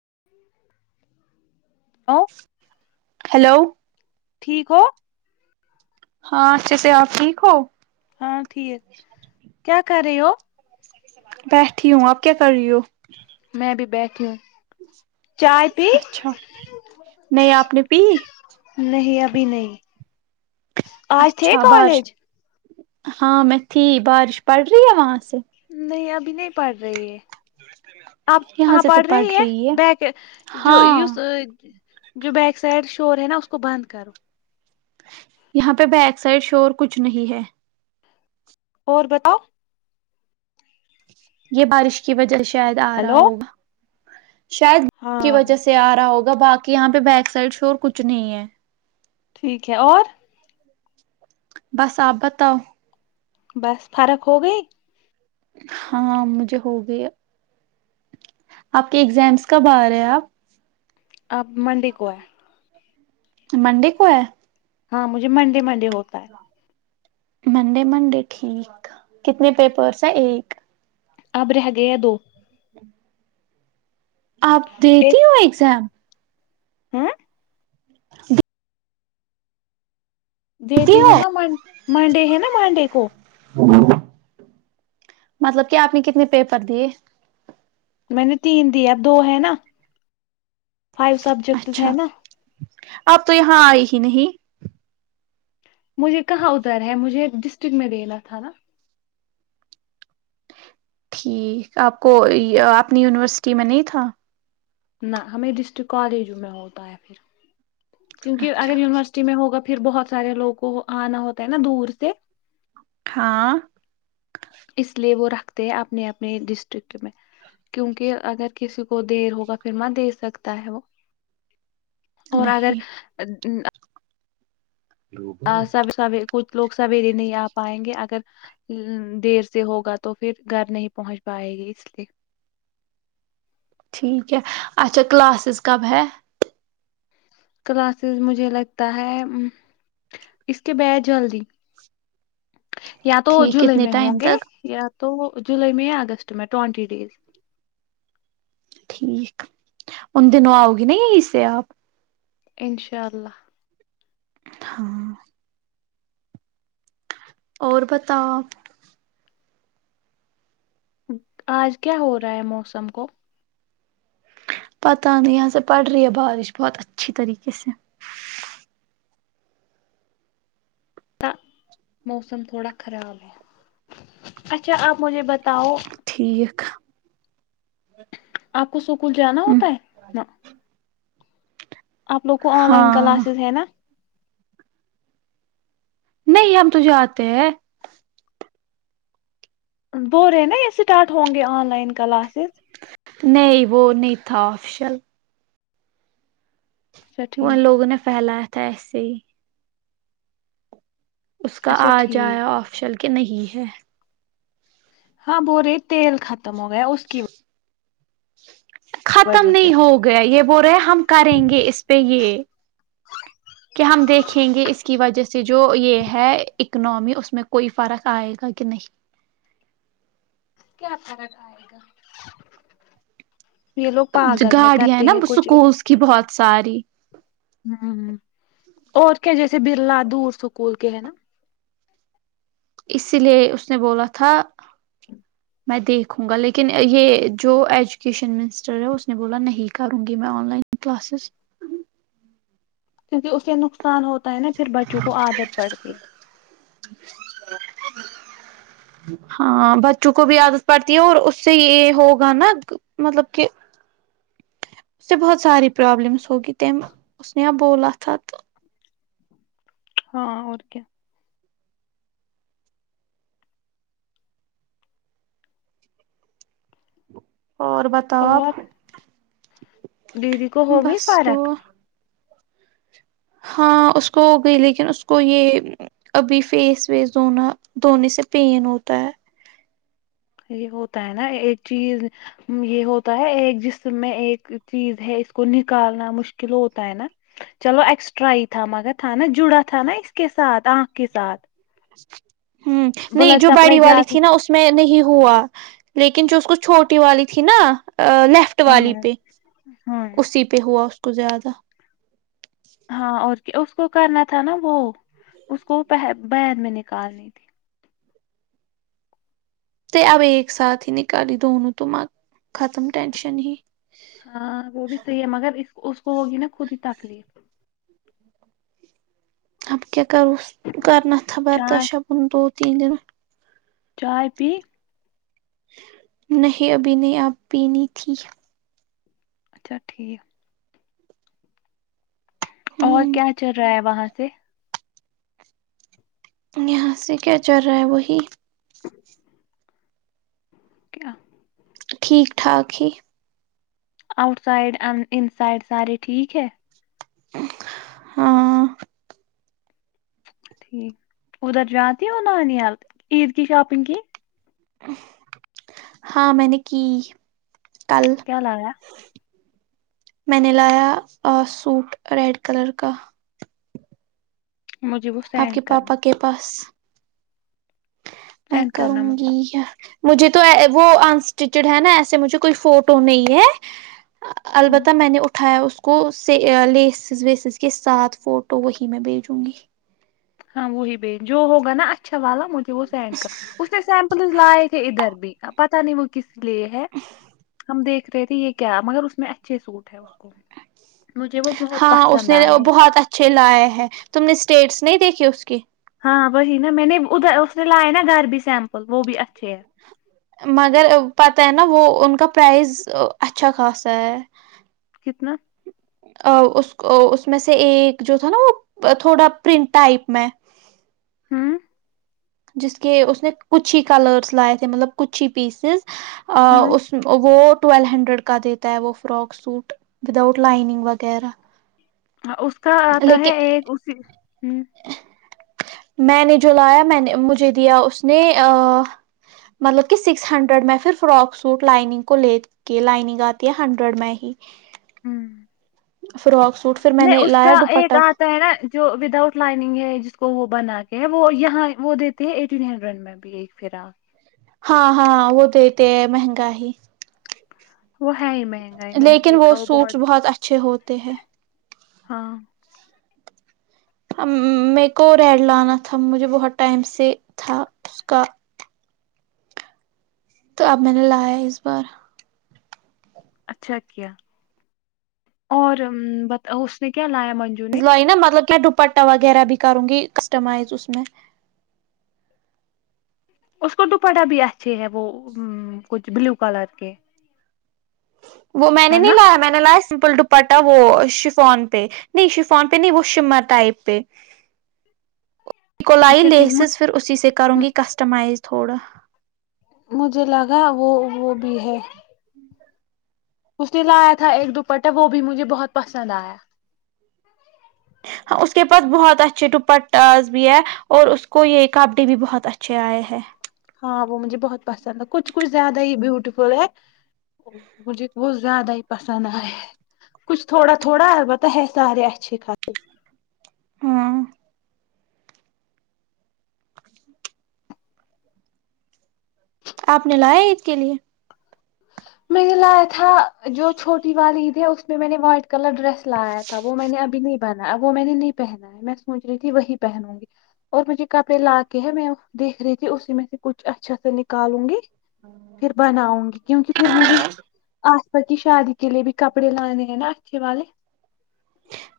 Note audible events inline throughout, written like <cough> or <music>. <inaudible> <inaudible> Hello ٹھیک ہو <inaudible> ہاں اچھے سے آپ ٹھیک ہو ہاں ٹھیک کیا کر رہے ہو بیٹھی ہوں اب کیا کر رہی ہو میں بھی بیٹھی ہوں چائے پی اچھا نہیں آپ نے پی بھی نہیں آج تھے اچھا بارش کالج ہاں میں تھی بارش پڑ رہی ہے وہاں سے نہیں ابھی نہیں پڑھ رہی ہے آپ یہاں کہاں سے تو پڑھ پڑ رہی ہے بیک جو ہاں جو بیک سائڈ شور ہے نا اس کو بند کرو یہاں پہ بیک سائڈ شور کچھ نہیں ہے اور بتاؤ یہ بارش کی وجہ سے شاید آ رہا ہلو ہوگا شاید کی ہاں وجہ سے آ رہا ہوگا باقی یہاں پہ بیک سائڈ اور کچھ نہیں ہے ٹھیک ہے اور بس آپ بتاؤ بس فرق ہو گئی ہاں مجھے ہو گئی آپ کے اگزامس کب آ رہے ہیں آپ آپ منڈی کو ہے منڈے کو ہے ہاں مجھے منڈے منڈے ہوتا ہے منڈے منڈے ٹھیک کتنے پیپرس ہیں ایک اب رہ گیا دو ہی <inaudible> آپ ایک دیتی ہو ایگزام ہاں <inaudible> دیتی ہوں نا منڈے ہے نا مانڈے کو ہاں <inaudible> مطلب کہ آپ نے کتنے پیپر دیے میں نے تین دی اب دو ہے نا فائیو سبجیکٹ ہیں اچھا نا اپ تو یہاں آئے ہی نہیں مجھے کہاں ادھر ہے مجھے ڈسٹرکٹ میں دینا تھا نا ٹھیک آپ کو اپنی یونیورسٹی میں نہیں تھا نہ ہمیں ڈسٹرک کالجوں میں ہوتا ہے پھر کیونکہ اچھا اگر یونیورسٹی میں ہوگا تو پھر بہت سارے لوگوں آنا ہوتا ہے نا دور سے ہاں اس لیئے وہ رکھتے ہیں اپنے اپنے ڈسٹرکٹ میں کیونکہ اگر کسی کو دیر ہوگا پھر م دے سکتا ہے وہ اور اگر نہیں ہ سب سب کچھ لوگ سویرے نہیں آ پائیں گے اگر دیر سے ہوگا تو پھر گھر نہیں پہنچ پائے گی اس لیے ٹھیک ہے اچھا کلاسز کب ہے کلاسز مجھے لگتا ہے اس کے بد جلدی یا تو ٹھیک جولائی کتنے میں ٹائم ہوں گے تک یا تو جولائی میں اگست میں ٹوینٹی ڈیز یک ان دنوں آؤ گی نا یہیں سے آپ اشا اللہ ہاں اور پتا آج کیا ہو رہا ہے موسم کو پتا نہیں یہاں سے پڑ رہی ہے بارش بہت اچھی طریقے سے موسم تھوڑا خراب ہے اچھا آپ مجھے بتاؤ ٹھیک آپ کو سوکھ اسکول جانا ہوتا ہے نا آپ لوگ کو آن لائن ہاں کلاسز ہے نا نہیں ہم تو جاتے ہیں ب رہے ہیں نا یہ اسٹارٹ ہوں گے آن لائن کلاسز نہیں وہ نہیں تھا افشل اچھا ان ٹھیک لوگوں نے پھیلایا تیسی اس کا اچھا آ ٹھیک جایا آپشل کہ نہیں ہے ہاں بو رہی تیل کات ختم ہو گیا اس کی <inaudible> ختم وجہ سے نہیں ہو گیا یہ ب رہے ہم کریں گے اس پہ یہ کہ ہم دیکھیں گے اس کی وجہ سے جو یہ ہے اکنمی اس میں کوئی فرق آئے گا کہ نہیں کیا پ آئے گا یہ لوگ جو پاگل ہے گاڑیاں ہیں کرتے نا کچھ سکولس کی بہت ساری ہ اور کیا جیسے برلا دور سکول کے ہیں نا اسی لیے اس نے بولا تھا میں دیکھوں گا لیکن یہ جو ایجوکیشن منسٹر ہے اس نے بولا نہیں کروں گی میں آن لائن کلاسز کیونکہ اسے نقصان ہوتا تا ہے نا پھر بچوں کو عادت پڑتی ہے <unintelligible> ہاں بچوں کو بھی عادت پڑتی ہے اور اس سے یہ ہوگا نا مطلب کہ اس سے بہت ساری پرابلمس ہوگی تم اس نےیا بولت <unintelligible> تھا تو <unintelligible> ہاں اور کیا <unintelligible> اور بتاؤ آپ اور <unintelligible> دیدی کو ہو گئی بس تو فارق ہاں اس کو ہو گئی لیکن اس کو یہ ابھی فیس ویس دھونا دھونے سے پین ہوتا ہے یہ ہوتا ہے نا ایک چیز یہ ہوتا ہے ایک جسم میں ایک چیز ہے اس کو نکالنا مشکل ہوتا ہے نا چلو ایکسٹرا ہی تھا مگر تھا نا جڑا تھا نا اس کے ساتھ آنکھ کے ساتھ اچ <unintelligible> ہ نہیں بلڈ جو باڑی سپلائی والی جاتی تھی نا اس میں نہیں ہوا لیکن جو اس کو چھوٹی والی تھی نا <unintelligible> لیفٹ ہاں والی پہ ہاں اسی پہ ہوا <unintelligible> کو زیادہ <unintelligible> ہاں اور اس کو کرنا تھا نا وہ اس کو بیر میں نکالنی تھی ت اب ایک ساتھ ہی نکالی دونوں تو م ختم ٹشن ہی ہاں وہ بھی صحیح ہے مگر اس <unintelligible> اس کو ہوگی نا خود ہی تکلیف اب <unintelligible> ک کیا کرو کرن تھاا چائے برداشپن دوت <unintelligible> ت ج نا <unintelligible> چائے پی <unintelligible> نہیں ابھی نے آپ پینی تھی اچھا ٹھیک ہے <unintelligible> ہ اور کیا چل رہا ہے وہاں سے سے <unintelligible> یہاں سے کیا چل رہا ہے وہی کیا <unintelligible> ٹھیک ٹھاک ہی آؤٹ سائڈ ا ان سائڈ سارے ٹھیک ہے ہاں ٹھیک ادھر جا ت ہو نانیال عید کی شاپنگ کی ہاں میں نے کی <unintelligible> کیاالگا میں نے لایا سوٹ ریڈ کلر کا مجھے وہ آپ سینڈ کے پاپا کرنا کے پاس <unintelligible> میں سینڈ کرنا کروں مجھے گی مجھے تو وہ انسٹیچڈ ہے نا ایسے مجھے کوئی فوٹو نہیں ہے <unintelligible> ہوں البتہ میں نے اٹھایا اس <unintelligible> اس کو لیسز ویسز کے ساتھ فوٹو وہی میں بھیجوں گی <unintelligible> ہاں وہی ب جو ہوگا نا اچھا والا مجھ <unintelligible> وہ سینڈ کا اس نے سیمپلز لائے تھے ادھر بھی <unintelligible> پتاہ نہیں وہکس <unintelligible> لیے ہے ہم دیکھ <unintelligible> د رہے تے یہ کیا مگر اس میں اچھے سوٹ ہے اس <unintelligible> مجھے وہ بہت ہاں اس پسند نے آئے بہت اچھے لائے ہے تم نے اسٹیٹس نہیں دیکھی اس کی ہاں وہی نا میں نے ادھر اس نے لایا نا گھر بھی سیمپل وہ بھی اچھے ہیں <unintelligible> مگر پتہ ہے نا وہ ان کا پرائز اچھا خاصا ہے کتنا <unintelligible> اس اس میں سے ایک جو تھا نا وہ تھوڑا پرنٹ ٹائپ میں ہاں <unintelligible> جس کے اس نے کچھ ہی کلرس لائے تھے مطلب کچھ ہی پیسز ا ہوں اس وہ ٹویل ہنڈریڈ کا دیتا ہے وہ فراک سوٹ وداؤٹ لائننگ وغیرہ اس کا آتا ہے لیکن ایک اسی <unintelligible> ہوں <unintelligible> میں نے جو لایا میں نے مجھے دیا اس نے مطلب کہ سکس ہنڈریڈ میں پھر فراک سوٹ لائننگ کو لے کے لائننگ آتی ہے ہنڈریڈ میں ہی ہ فراک سوٹ پھر میں نہیں نے اس کا لایا دوپٹہ ایک آتا ہے نا جو وداؤٹ لائن <unintelligible> جس کو وہ بنا کے وہ یہاں وہ دیتے ہیں ایٹین ہینڈرین میں بھی ایک فراق <unintelligible> ہاں ہاں وہ دیتے مہنگا ہی وہ ہے ہی میں <unintelligible> لیکن وہ سوٹس بہت اچھے ہوتے ہیں ہاں <unintelligible> م کو ریڈ لانا تھا مجھے بہت ٹائم سے تھا اس کا تو اب میں نے لایا اس بار <unintelligible> اچھا کیا اور اس نے کیا لایا <unintelligible> اس ل ن مطلب کیا ڈپ <unintelligible> پٹا وغیرہ بھی کروں گی کسٹمائز اس میں <unintelligible> اس کو دوپٹہ بھی اچھے ہے وہ کچھ بلیو کلر کے <unintelligible> وہ میں نے ہے نہیں نا لایا میں نے لایا سمپل پٹا وہ شفون پہ نہیں شفون پہ نہیں وہ شما ٹائپ پہ <unintelligible> سک لائی اچھا لیسز ٹھیک پھر اسی سے کروں گی کسٹمائز <unintelligible> تھوڑا <unintelligible> مجھے لگا وہ وہ بھی ہے اس نے لایا تھا ایک دوپٹہ وہ بھی مجھے بہت پسند آیا <unintelligible> اس کے پاس بہت اچھے ڈپٹ بھی ہے اور اس کو یہ کپڈی بھی بہت اچھے آئے ہے ہاں وہ مجھے بہت پسند ہے کچھ کچھ زیادہ ہی بیوٹیفل ہے مجھے وہ زیادہ ہی پسند آیا کچھ تھوڑا تھوڑا البتہ ہے سارے اچھے خاصر ہاں آپ نے لایا عید کے لیے میں نے لایا تھا جو چھوٹی وال عید ہے اس میں میں نے واٹ کلر ڈریس لایا تھا وہ میں نے ابھی نہیں بنا ہے وہ میں نے نہیں پہنا ہے میں سوچ رہی تھی وہی پہنوں گی اور مجھے کپڑے لا کے ہے میں دیکھ رہی تھی اسی میں سے کچھ اچھا سا نکالوں گی پھر بناؤں گی پھر مجھے آاسپا کی شادی کے لیے بھی کپڑے لانے ہیں نا اچھے والے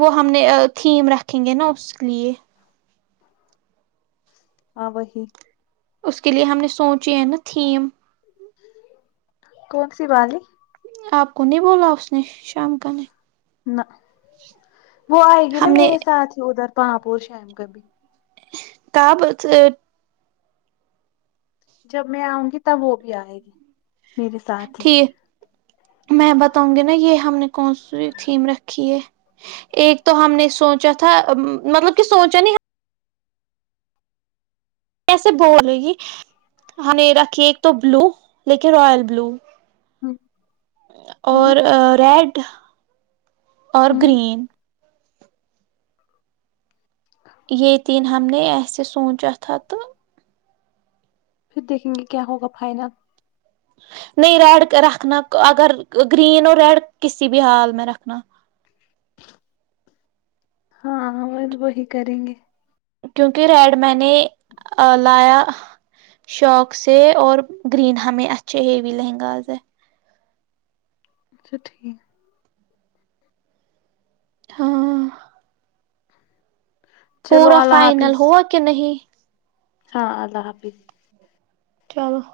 وہ ہم نے تھیم رکھا رکھیں گے نا اس لیے آاں وہ ہیی اس کے لیے ہم نے سوچی ہے نا تھیم کون سی والی آپ کو نہیں بولا اس نے شام کا نہیں نہ وہ آئے گی نا ہم نے میرے ساتھ ہی ادھر باں پ شم کربھی کہ بس جب میں آؤں گی تب وہ بھی آئے گی میرے ساتھ ہی ٹھیک میں بت بوں گے نا یہ ہم نے کون سی تھیم رکھی ہے ایک تو ہم نے سوچا تھا مطلب کہ سوچا نہیں کیسے بولے گی ہم نے رکھی ایک تو بلو لیکن رائل بلو ہ ہ اور ریڈ کتاہ اور ہ گرین ی تین ہم نے ایسے سوچا تھا تو پھر دیکھیں گے کیا ہوگا فائنل؟ نہیں ریڈ رکھنا اگر گرین اور ریڈ کسی بھی حال میں رکھنا ہاں وہ وہی کریں گے کیونکہ ریڈ میں نے لایا شوق سے اور گرین ہمیں اچھے ہیوی لہنگااز ہے اچھا ٹھیک ہاں چلو پورا اللہ فائنل حافظ ہوا کہ نہیں ہاں اللہ حافظ چلو <inaudible>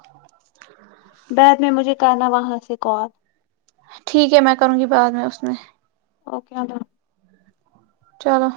کر نا وہاں سے کال ٹھیک ہے میں کروں گی بعد میں اس میں اوکے چلو